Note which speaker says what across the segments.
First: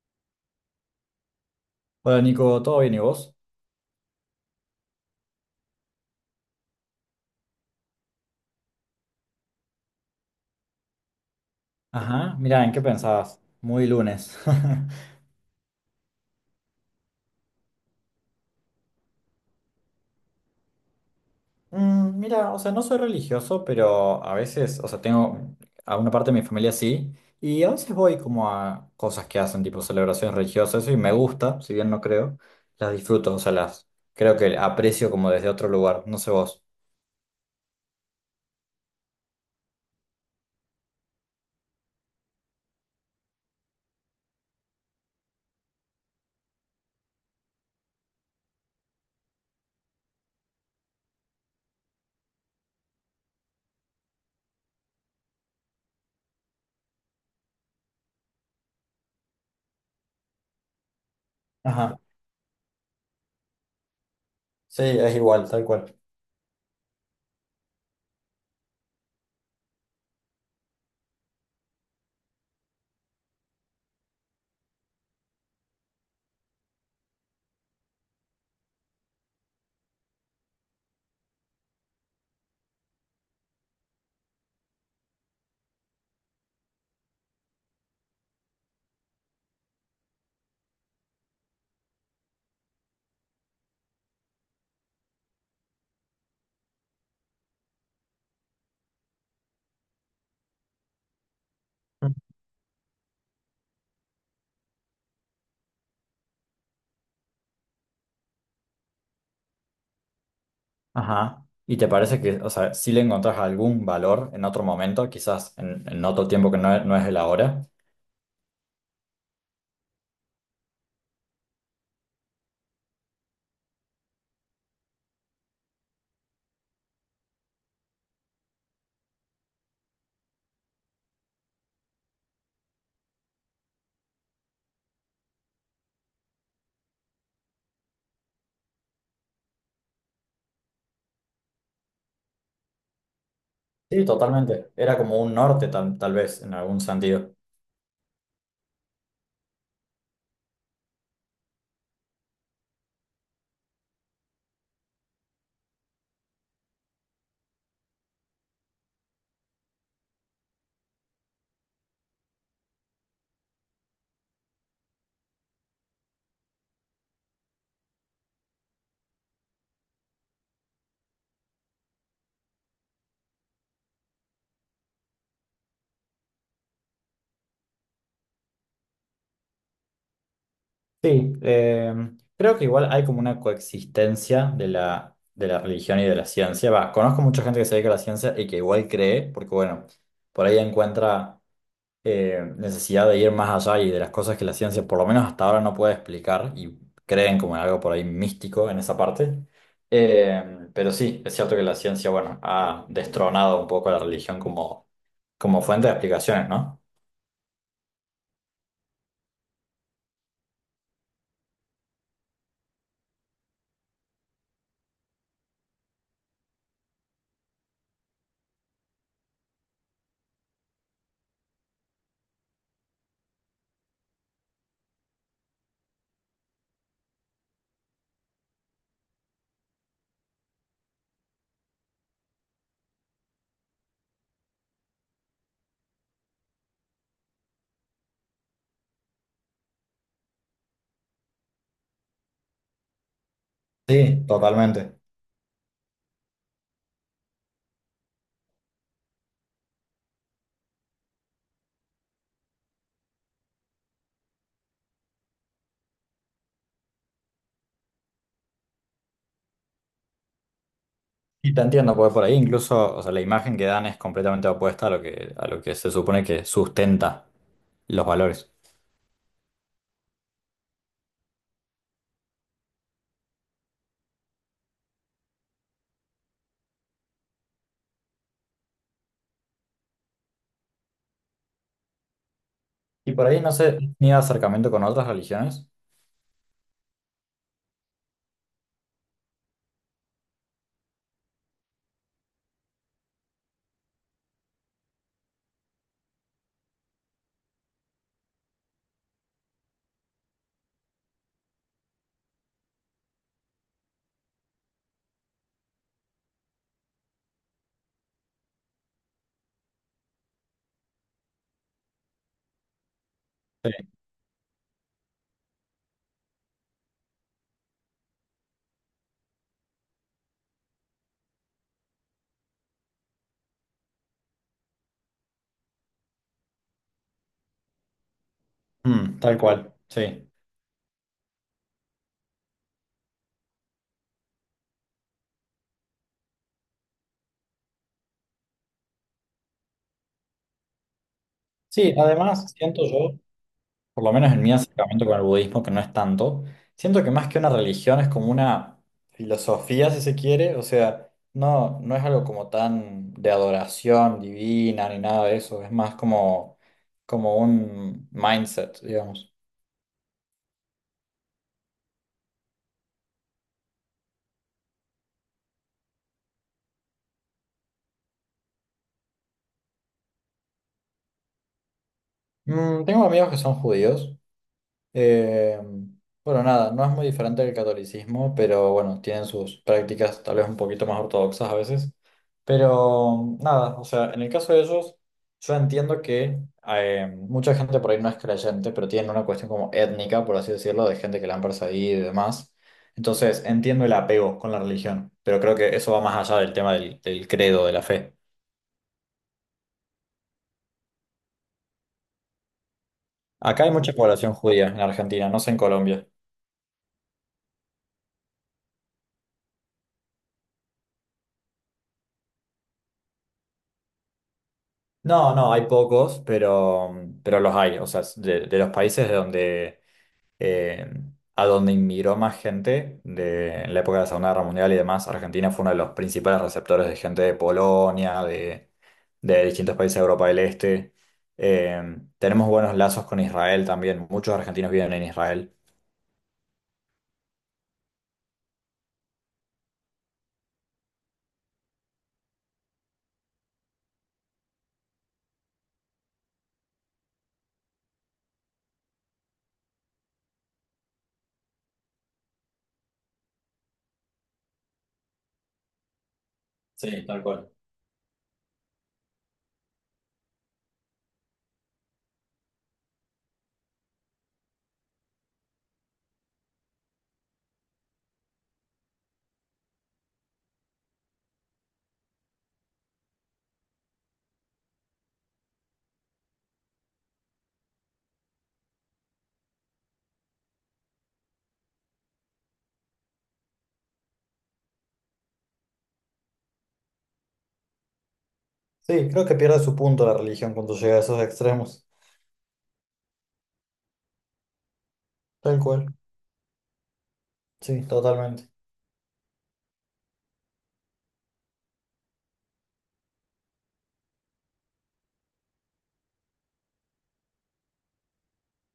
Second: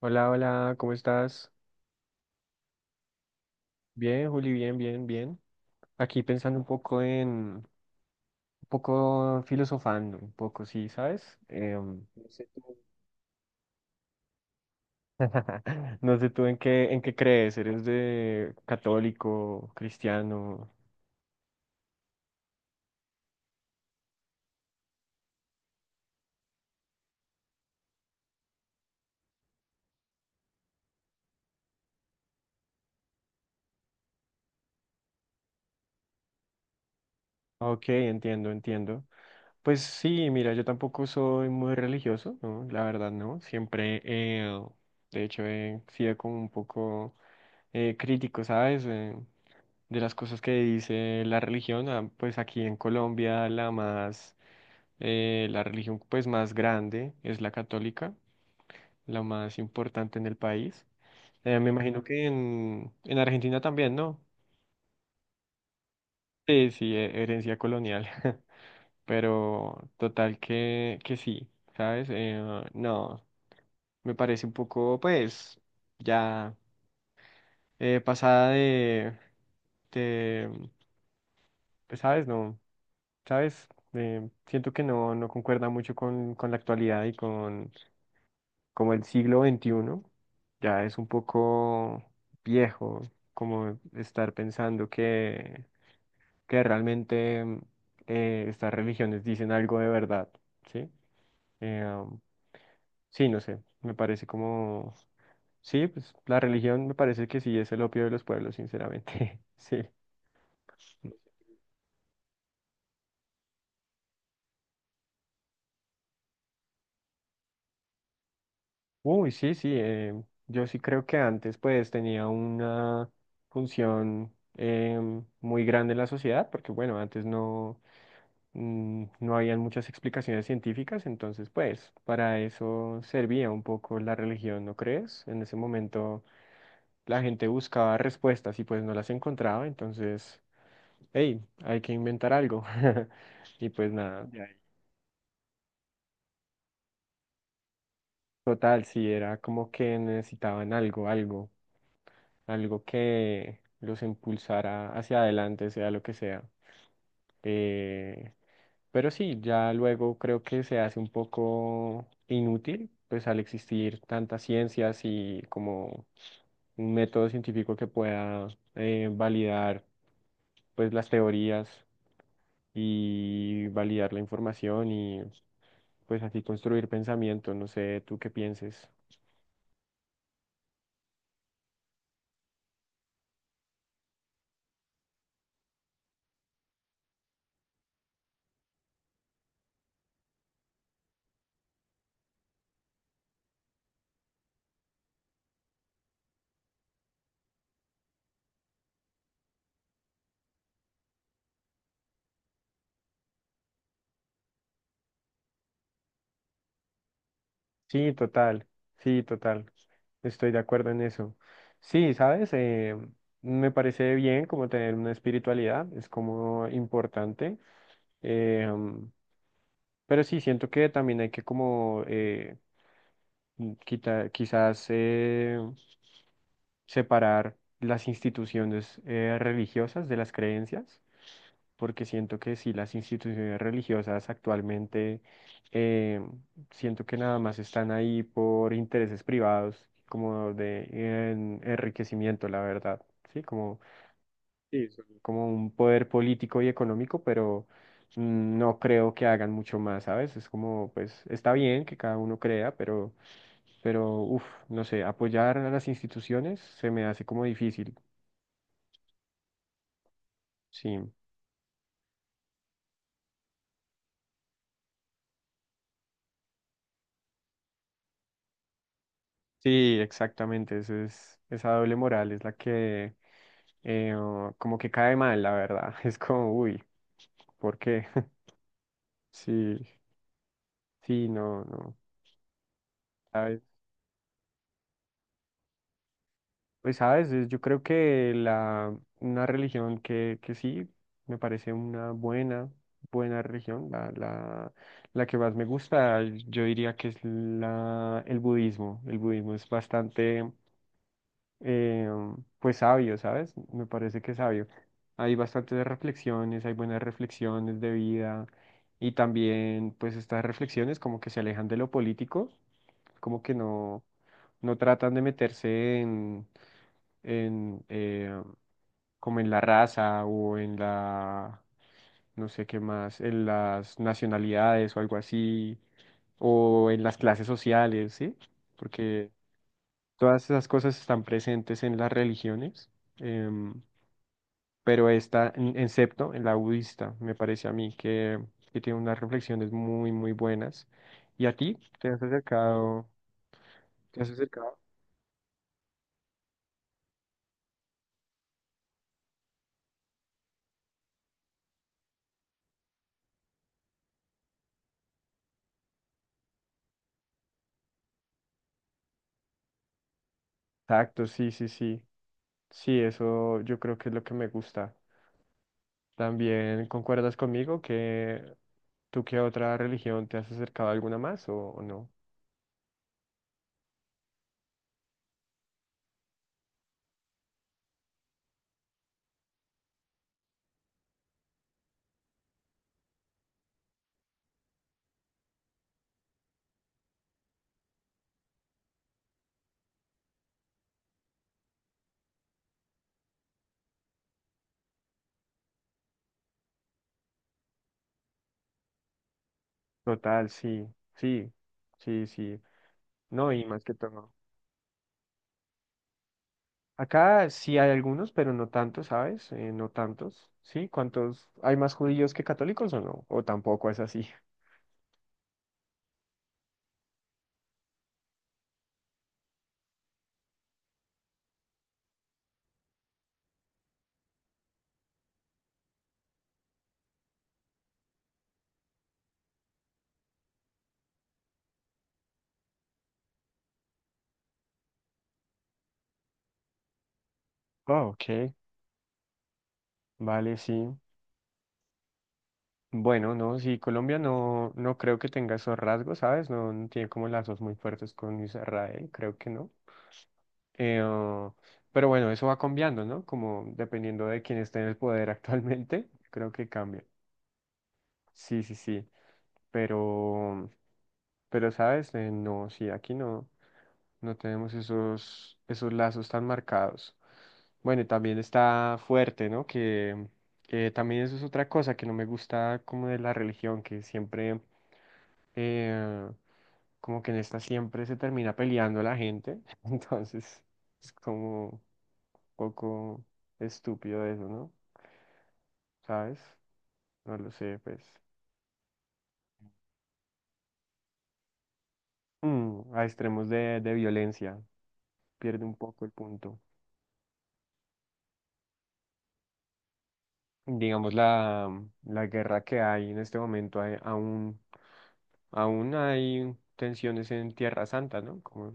Speaker 1: Hola, hola, ¿cómo estás?
Speaker 2: Hola Nico, ¿todo bien y vos?
Speaker 1: Bien, Juli, bien, bien, bien. Aquí pensando un poco un poco filosofando, un poco, sí, ¿sabes? No
Speaker 2: Ajá,
Speaker 1: sé tú.
Speaker 2: mira, ¿en qué pensabas? Muy lunes.
Speaker 1: No sé tú en qué, crees. ¿Eres de católico, cristiano?
Speaker 2: Mira, o sea, no soy religioso, pero a veces, o sea, tengo a una parte de mi familia sí, y a veces voy como a cosas que hacen, tipo celebraciones religiosas, y me gusta, si bien no creo, las disfruto, o sea, las creo que aprecio como desde otro lugar, no sé vos.
Speaker 1: Ok, entiendo, entiendo. Pues sí, mira, yo tampoco soy muy religioso, ¿no? La verdad, no. Siempre, de hecho, he sido como un poco crítico, ¿sabes? De las cosas que dice la religión, ah, pues aquí en Colombia la religión pues más grande es la católica, la más importante en el país. Me
Speaker 2: Ajá,
Speaker 1: imagino que en Argentina también, ¿no?
Speaker 2: sí, es igual, tal cual.
Speaker 1: Sí, sí, herencia colonial. Pero total que sí, ¿sabes? No, me parece un poco, pues, ya pasada de, de, pues, ¿sabes? No. ¿Sabes? Siento que no concuerda mucho con, la actualidad y con como el siglo XXI. Ya es un poco viejo como estar pensando que realmente estas religiones dicen algo de verdad, ¿sí? Eh,
Speaker 2: Mm.
Speaker 1: um, sí, no sé, me parece como. Sí, pues la religión me parece que sí es el opio de los pueblos, sinceramente. Sí.
Speaker 2: Ajá. ¿Y te parece que, o sea, si le encontrás algún valor en otro momento, quizás en otro tiempo que no, no es el ahora?
Speaker 1: Uy, sí, sí, yo sí creo que antes pues tenía una función muy grande en la sociedad, porque bueno, antes no, no habían muchas explicaciones científicas, entonces pues para eso servía un poco la religión, ¿no crees? En ese momento la gente buscaba respuestas y pues no las encontraba, entonces, hey, hay que inventar algo. Y pues
Speaker 2: Sí,
Speaker 1: nada, ya,
Speaker 2: totalmente. Era como un norte tal vez, en algún sentido.
Speaker 1: total, sí, era como que necesitaban algo, algo, algo que los impulsara hacia adelante, sea lo que sea. Eh, pero sí, ya luego creo que se hace un poco inútil, pues al existir tantas ciencias y como un método científico que pueda validar pues las teorías y validar la información y pues así construir pensamiento, no sé, tú qué pienses.
Speaker 2: Sí, creo que igual hay como una coexistencia de de la religión y de la ciencia. Va, conozco mucha gente que se dedica a la ciencia y que igual cree, porque bueno, por ahí encuentra necesidad de ir más allá y de las cosas que la ciencia por lo menos hasta ahora no puede explicar y creen como en algo por ahí místico en esa parte. Pero sí, es cierto que la ciencia, bueno, ha destronado un poco a la religión como fuente de explicaciones, ¿no?
Speaker 1: Sí, total, sí, total. Estoy de acuerdo en eso. Sí, sabes, me parece bien como tener una espiritualidad, es como importante, eh, um, pero sí, siento que también hay que como quizás separar las instituciones religiosas de las creencias, porque siento que sí, las instituciones religiosas actualmente, eh, siento que nada más están ahí por intereses privados, como de enriquecimiento, la verdad, ¿sí? Como,
Speaker 2: Sí,
Speaker 1: sí,
Speaker 2: totalmente.
Speaker 1: como un poder político y económico, pero no creo que hagan mucho más, ¿sabes? Es como, pues, está bien que cada uno crea, pero, uff, no sé, apoyar a las instituciones se me hace como difícil, sí.
Speaker 2: Y te entiendo, porque por ahí incluso, o sea, la imagen que dan es completamente opuesta a a lo que se supone que sustenta los valores.
Speaker 1: Sí, exactamente, esa doble moral es la que o como que cae mal, la verdad. Es como, uy, ¿por qué? Sí, sí, no, no.
Speaker 2: Y por ahí no
Speaker 1: ¿Sabes?
Speaker 2: sé, ni acercamiento con otras religiones.
Speaker 1: Pues sabes, yo creo que una religión que sí me parece una buena, buena religión, la que más me gusta, yo diría que es el budismo. El budismo es bastante eh, pues sabio, ¿sabes? Me parece que es sabio. Hay bastantes reflexiones, hay buenas reflexiones de vida, y también pues estas reflexiones como que se alejan de lo político, como que
Speaker 2: Sí.
Speaker 1: no, no tratan de meterse en, en eh, como en la raza o no sé qué más, en las nacionalidades o algo así, o en las clases sociales, ¿sí?
Speaker 2: Mm,
Speaker 1: Porque
Speaker 2: tal cual, sí.
Speaker 1: todas esas cosas están presentes en las religiones, em, pero excepto en la budista, me parece a mí que, tiene unas reflexiones muy, muy buenas. ¿Y a ti?
Speaker 2: Sí,
Speaker 1: ¿Te has
Speaker 2: además siento
Speaker 1: acercado?
Speaker 2: yo por lo
Speaker 1: ¿Te has
Speaker 2: menos en mi
Speaker 1: acercado?
Speaker 2: acercamiento con el budismo, que no es tanto, siento que más que una religión es como una filosofía, si se quiere, o sea, no es algo como tan de adoración divina ni nada de eso, es más como un mindset, digamos.
Speaker 1: Exacto, sí, sí, sí. Sí, eso yo creo que es lo que me gusta. ¿También concuerdas conmigo que tú qué otra religión te has acercado a alguna más o no?
Speaker 2: Mm, tengo amigos que son judíos. Eh, bueno, nada, no es muy diferente del catolicismo, pero bueno, tienen sus prácticas tal vez un poquito más ortodoxas a veces. Pero nada, o sea, en el caso de ellos, yo entiendo que mucha gente por ahí no es creyente, pero tienen una cuestión como étnica, por así decirlo, de gente que la han perseguido y demás. Entonces, entiendo el apego con la religión, pero creo que eso va más allá del tema del credo, de la fe.
Speaker 1: Total, sí, sí, sí, sí. No,
Speaker 2: Acá
Speaker 1: y
Speaker 2: hay
Speaker 1: más
Speaker 2: mucha
Speaker 1: que todo.
Speaker 2: población judía en Argentina, no sé en Colombia.
Speaker 1: Acá sí hay algunos, pero no tantos, ¿sabes? No tantos. ¿Sí? ¿Cuántos? ¿Hay más judíos que católicos o no? O tampoco es así.
Speaker 2: No, hay pocos, pero los hay. O sea, de los países de donde, eh, a donde inmigró más gente de, en la época de la Segunda Guerra Mundial y demás, Argentina fue uno de los principales receptores de gente de Polonia, de distintos países de Europa del Este. Tenemos buenos lazos con Israel también. Muchos argentinos viven en Israel.
Speaker 1: Ah, ok. Vale, sí. Bueno, no, sí, Colombia no, no creo que tenga esos rasgos, ¿sabes? No, no tiene como lazos muy fuertes con Israel, creo que no. Eh, ah, pero bueno, eso va cambiando, ¿no? Como dependiendo de quién esté en el poder actualmente, creo que cambia.
Speaker 2: Sí, tal cual.
Speaker 1: Sí, sí, sí. Pero, pero, ¿sabes? No, sí, aquí no. No tenemos esos lazos tan marcados. Bueno, y también está fuerte, ¿no? Que también eso es otra cosa que no me gusta como de la religión, que siempre, eh, como que en esta siempre se termina peleando la gente. Entonces, es como un poco estúpido eso, ¿no? ¿Sabes? No lo sé, pues.
Speaker 2: Sí, creo que pierde su punto la religión cuando llega a esos extremos.
Speaker 1: A extremos de violencia,
Speaker 2: Tal
Speaker 1: pierde un
Speaker 2: cual.
Speaker 1: poco el punto.
Speaker 2: Sí, totalmente.
Speaker 1: Digamos, la guerra que hay en este momento, hay aún aún hay tensiones en Tierra Santa, ¿no? Como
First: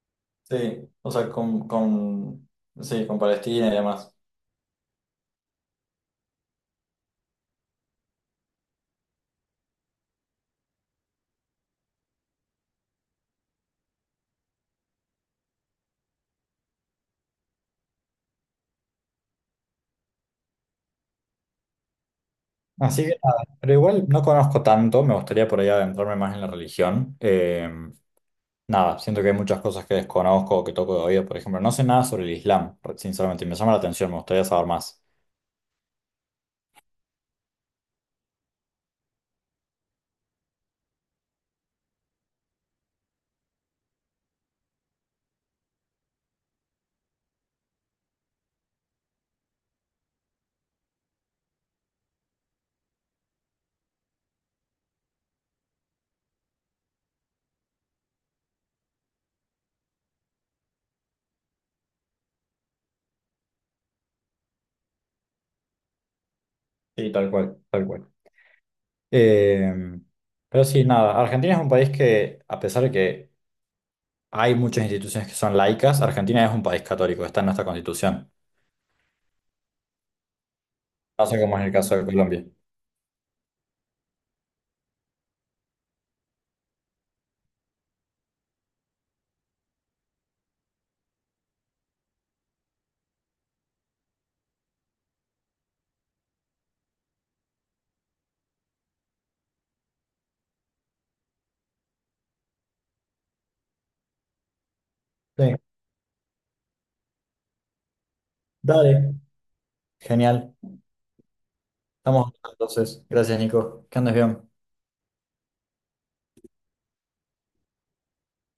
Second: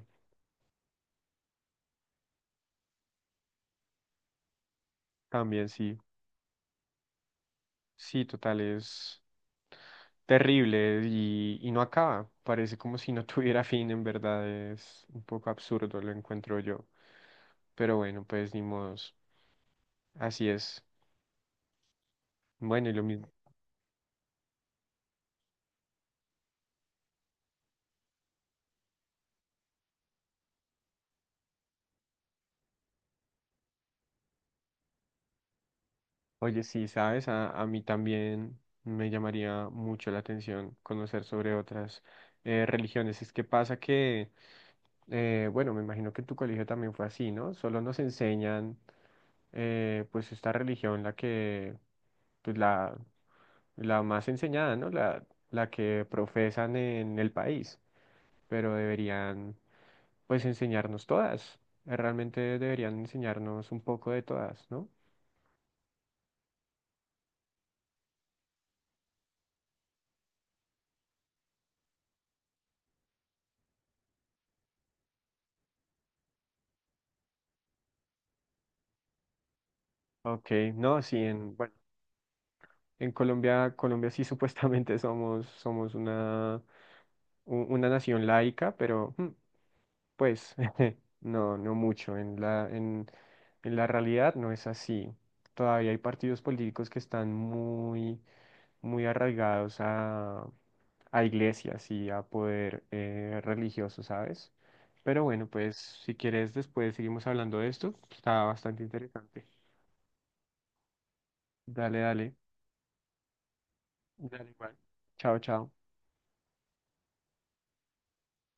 Speaker 2: Sí, o sea, sí, con Palestina y demás.
Speaker 1: también sí. Sí, total, es terrible y no acaba. Parece como si no tuviera fin, en verdad es un poco absurdo, lo encuentro yo. Pero bueno, pues ni modos. Así es. Bueno, y lo
Speaker 2: Así que
Speaker 1: mismo.
Speaker 2: nada, pero igual no conozco tanto, me gustaría por ahí adentrarme más en la religión. Nada, siento que hay muchas cosas que desconozco o que toco de oído, por ejemplo, no sé nada sobre el Islam, sinceramente, y me llama la atención, me gustaría saber más.
Speaker 1: Oye, sí, sabes, a mí también me llamaría mucho la atención conocer sobre otras religiones. Es que pasa que, bueno, me imagino que en tu colegio también fue así, ¿no? Solo nos enseñan pues esta religión, pues la más enseñada, ¿no? La que profesan en el país, pero deberían, pues, enseñarnos todas. Realmente deberían enseñarnos un poco de todas, ¿no?
Speaker 2: Sí, tal cual, tal cual. Eh, pero sí, nada, Argentina es un país que, a pesar de que hay muchas instituciones que son laicas, Argentina es un país católico, está en nuestra constitución.
Speaker 1: Ok, no, sí,
Speaker 2: No sé cómo es el
Speaker 1: bueno,
Speaker 2: caso de Colombia.
Speaker 1: en Colombia, sí supuestamente somos, una, una nación laica, pero, pues no, no mucho. En la realidad no es así. Todavía hay partidos políticos que están muy, muy arraigados a iglesias y a poder religioso, ¿sabes? Pero
Speaker 2: Sí,
Speaker 1: bueno, pues si quieres después seguimos hablando de esto. Está bastante
Speaker 2: dale.
Speaker 1: interesante.
Speaker 2: Genial.
Speaker 1: Dale,
Speaker 2: Estamos
Speaker 1: dale.
Speaker 2: hablando entonces. Gracias, Nico. Que andes bien.
Speaker 1: Dale igual. Chao, chao.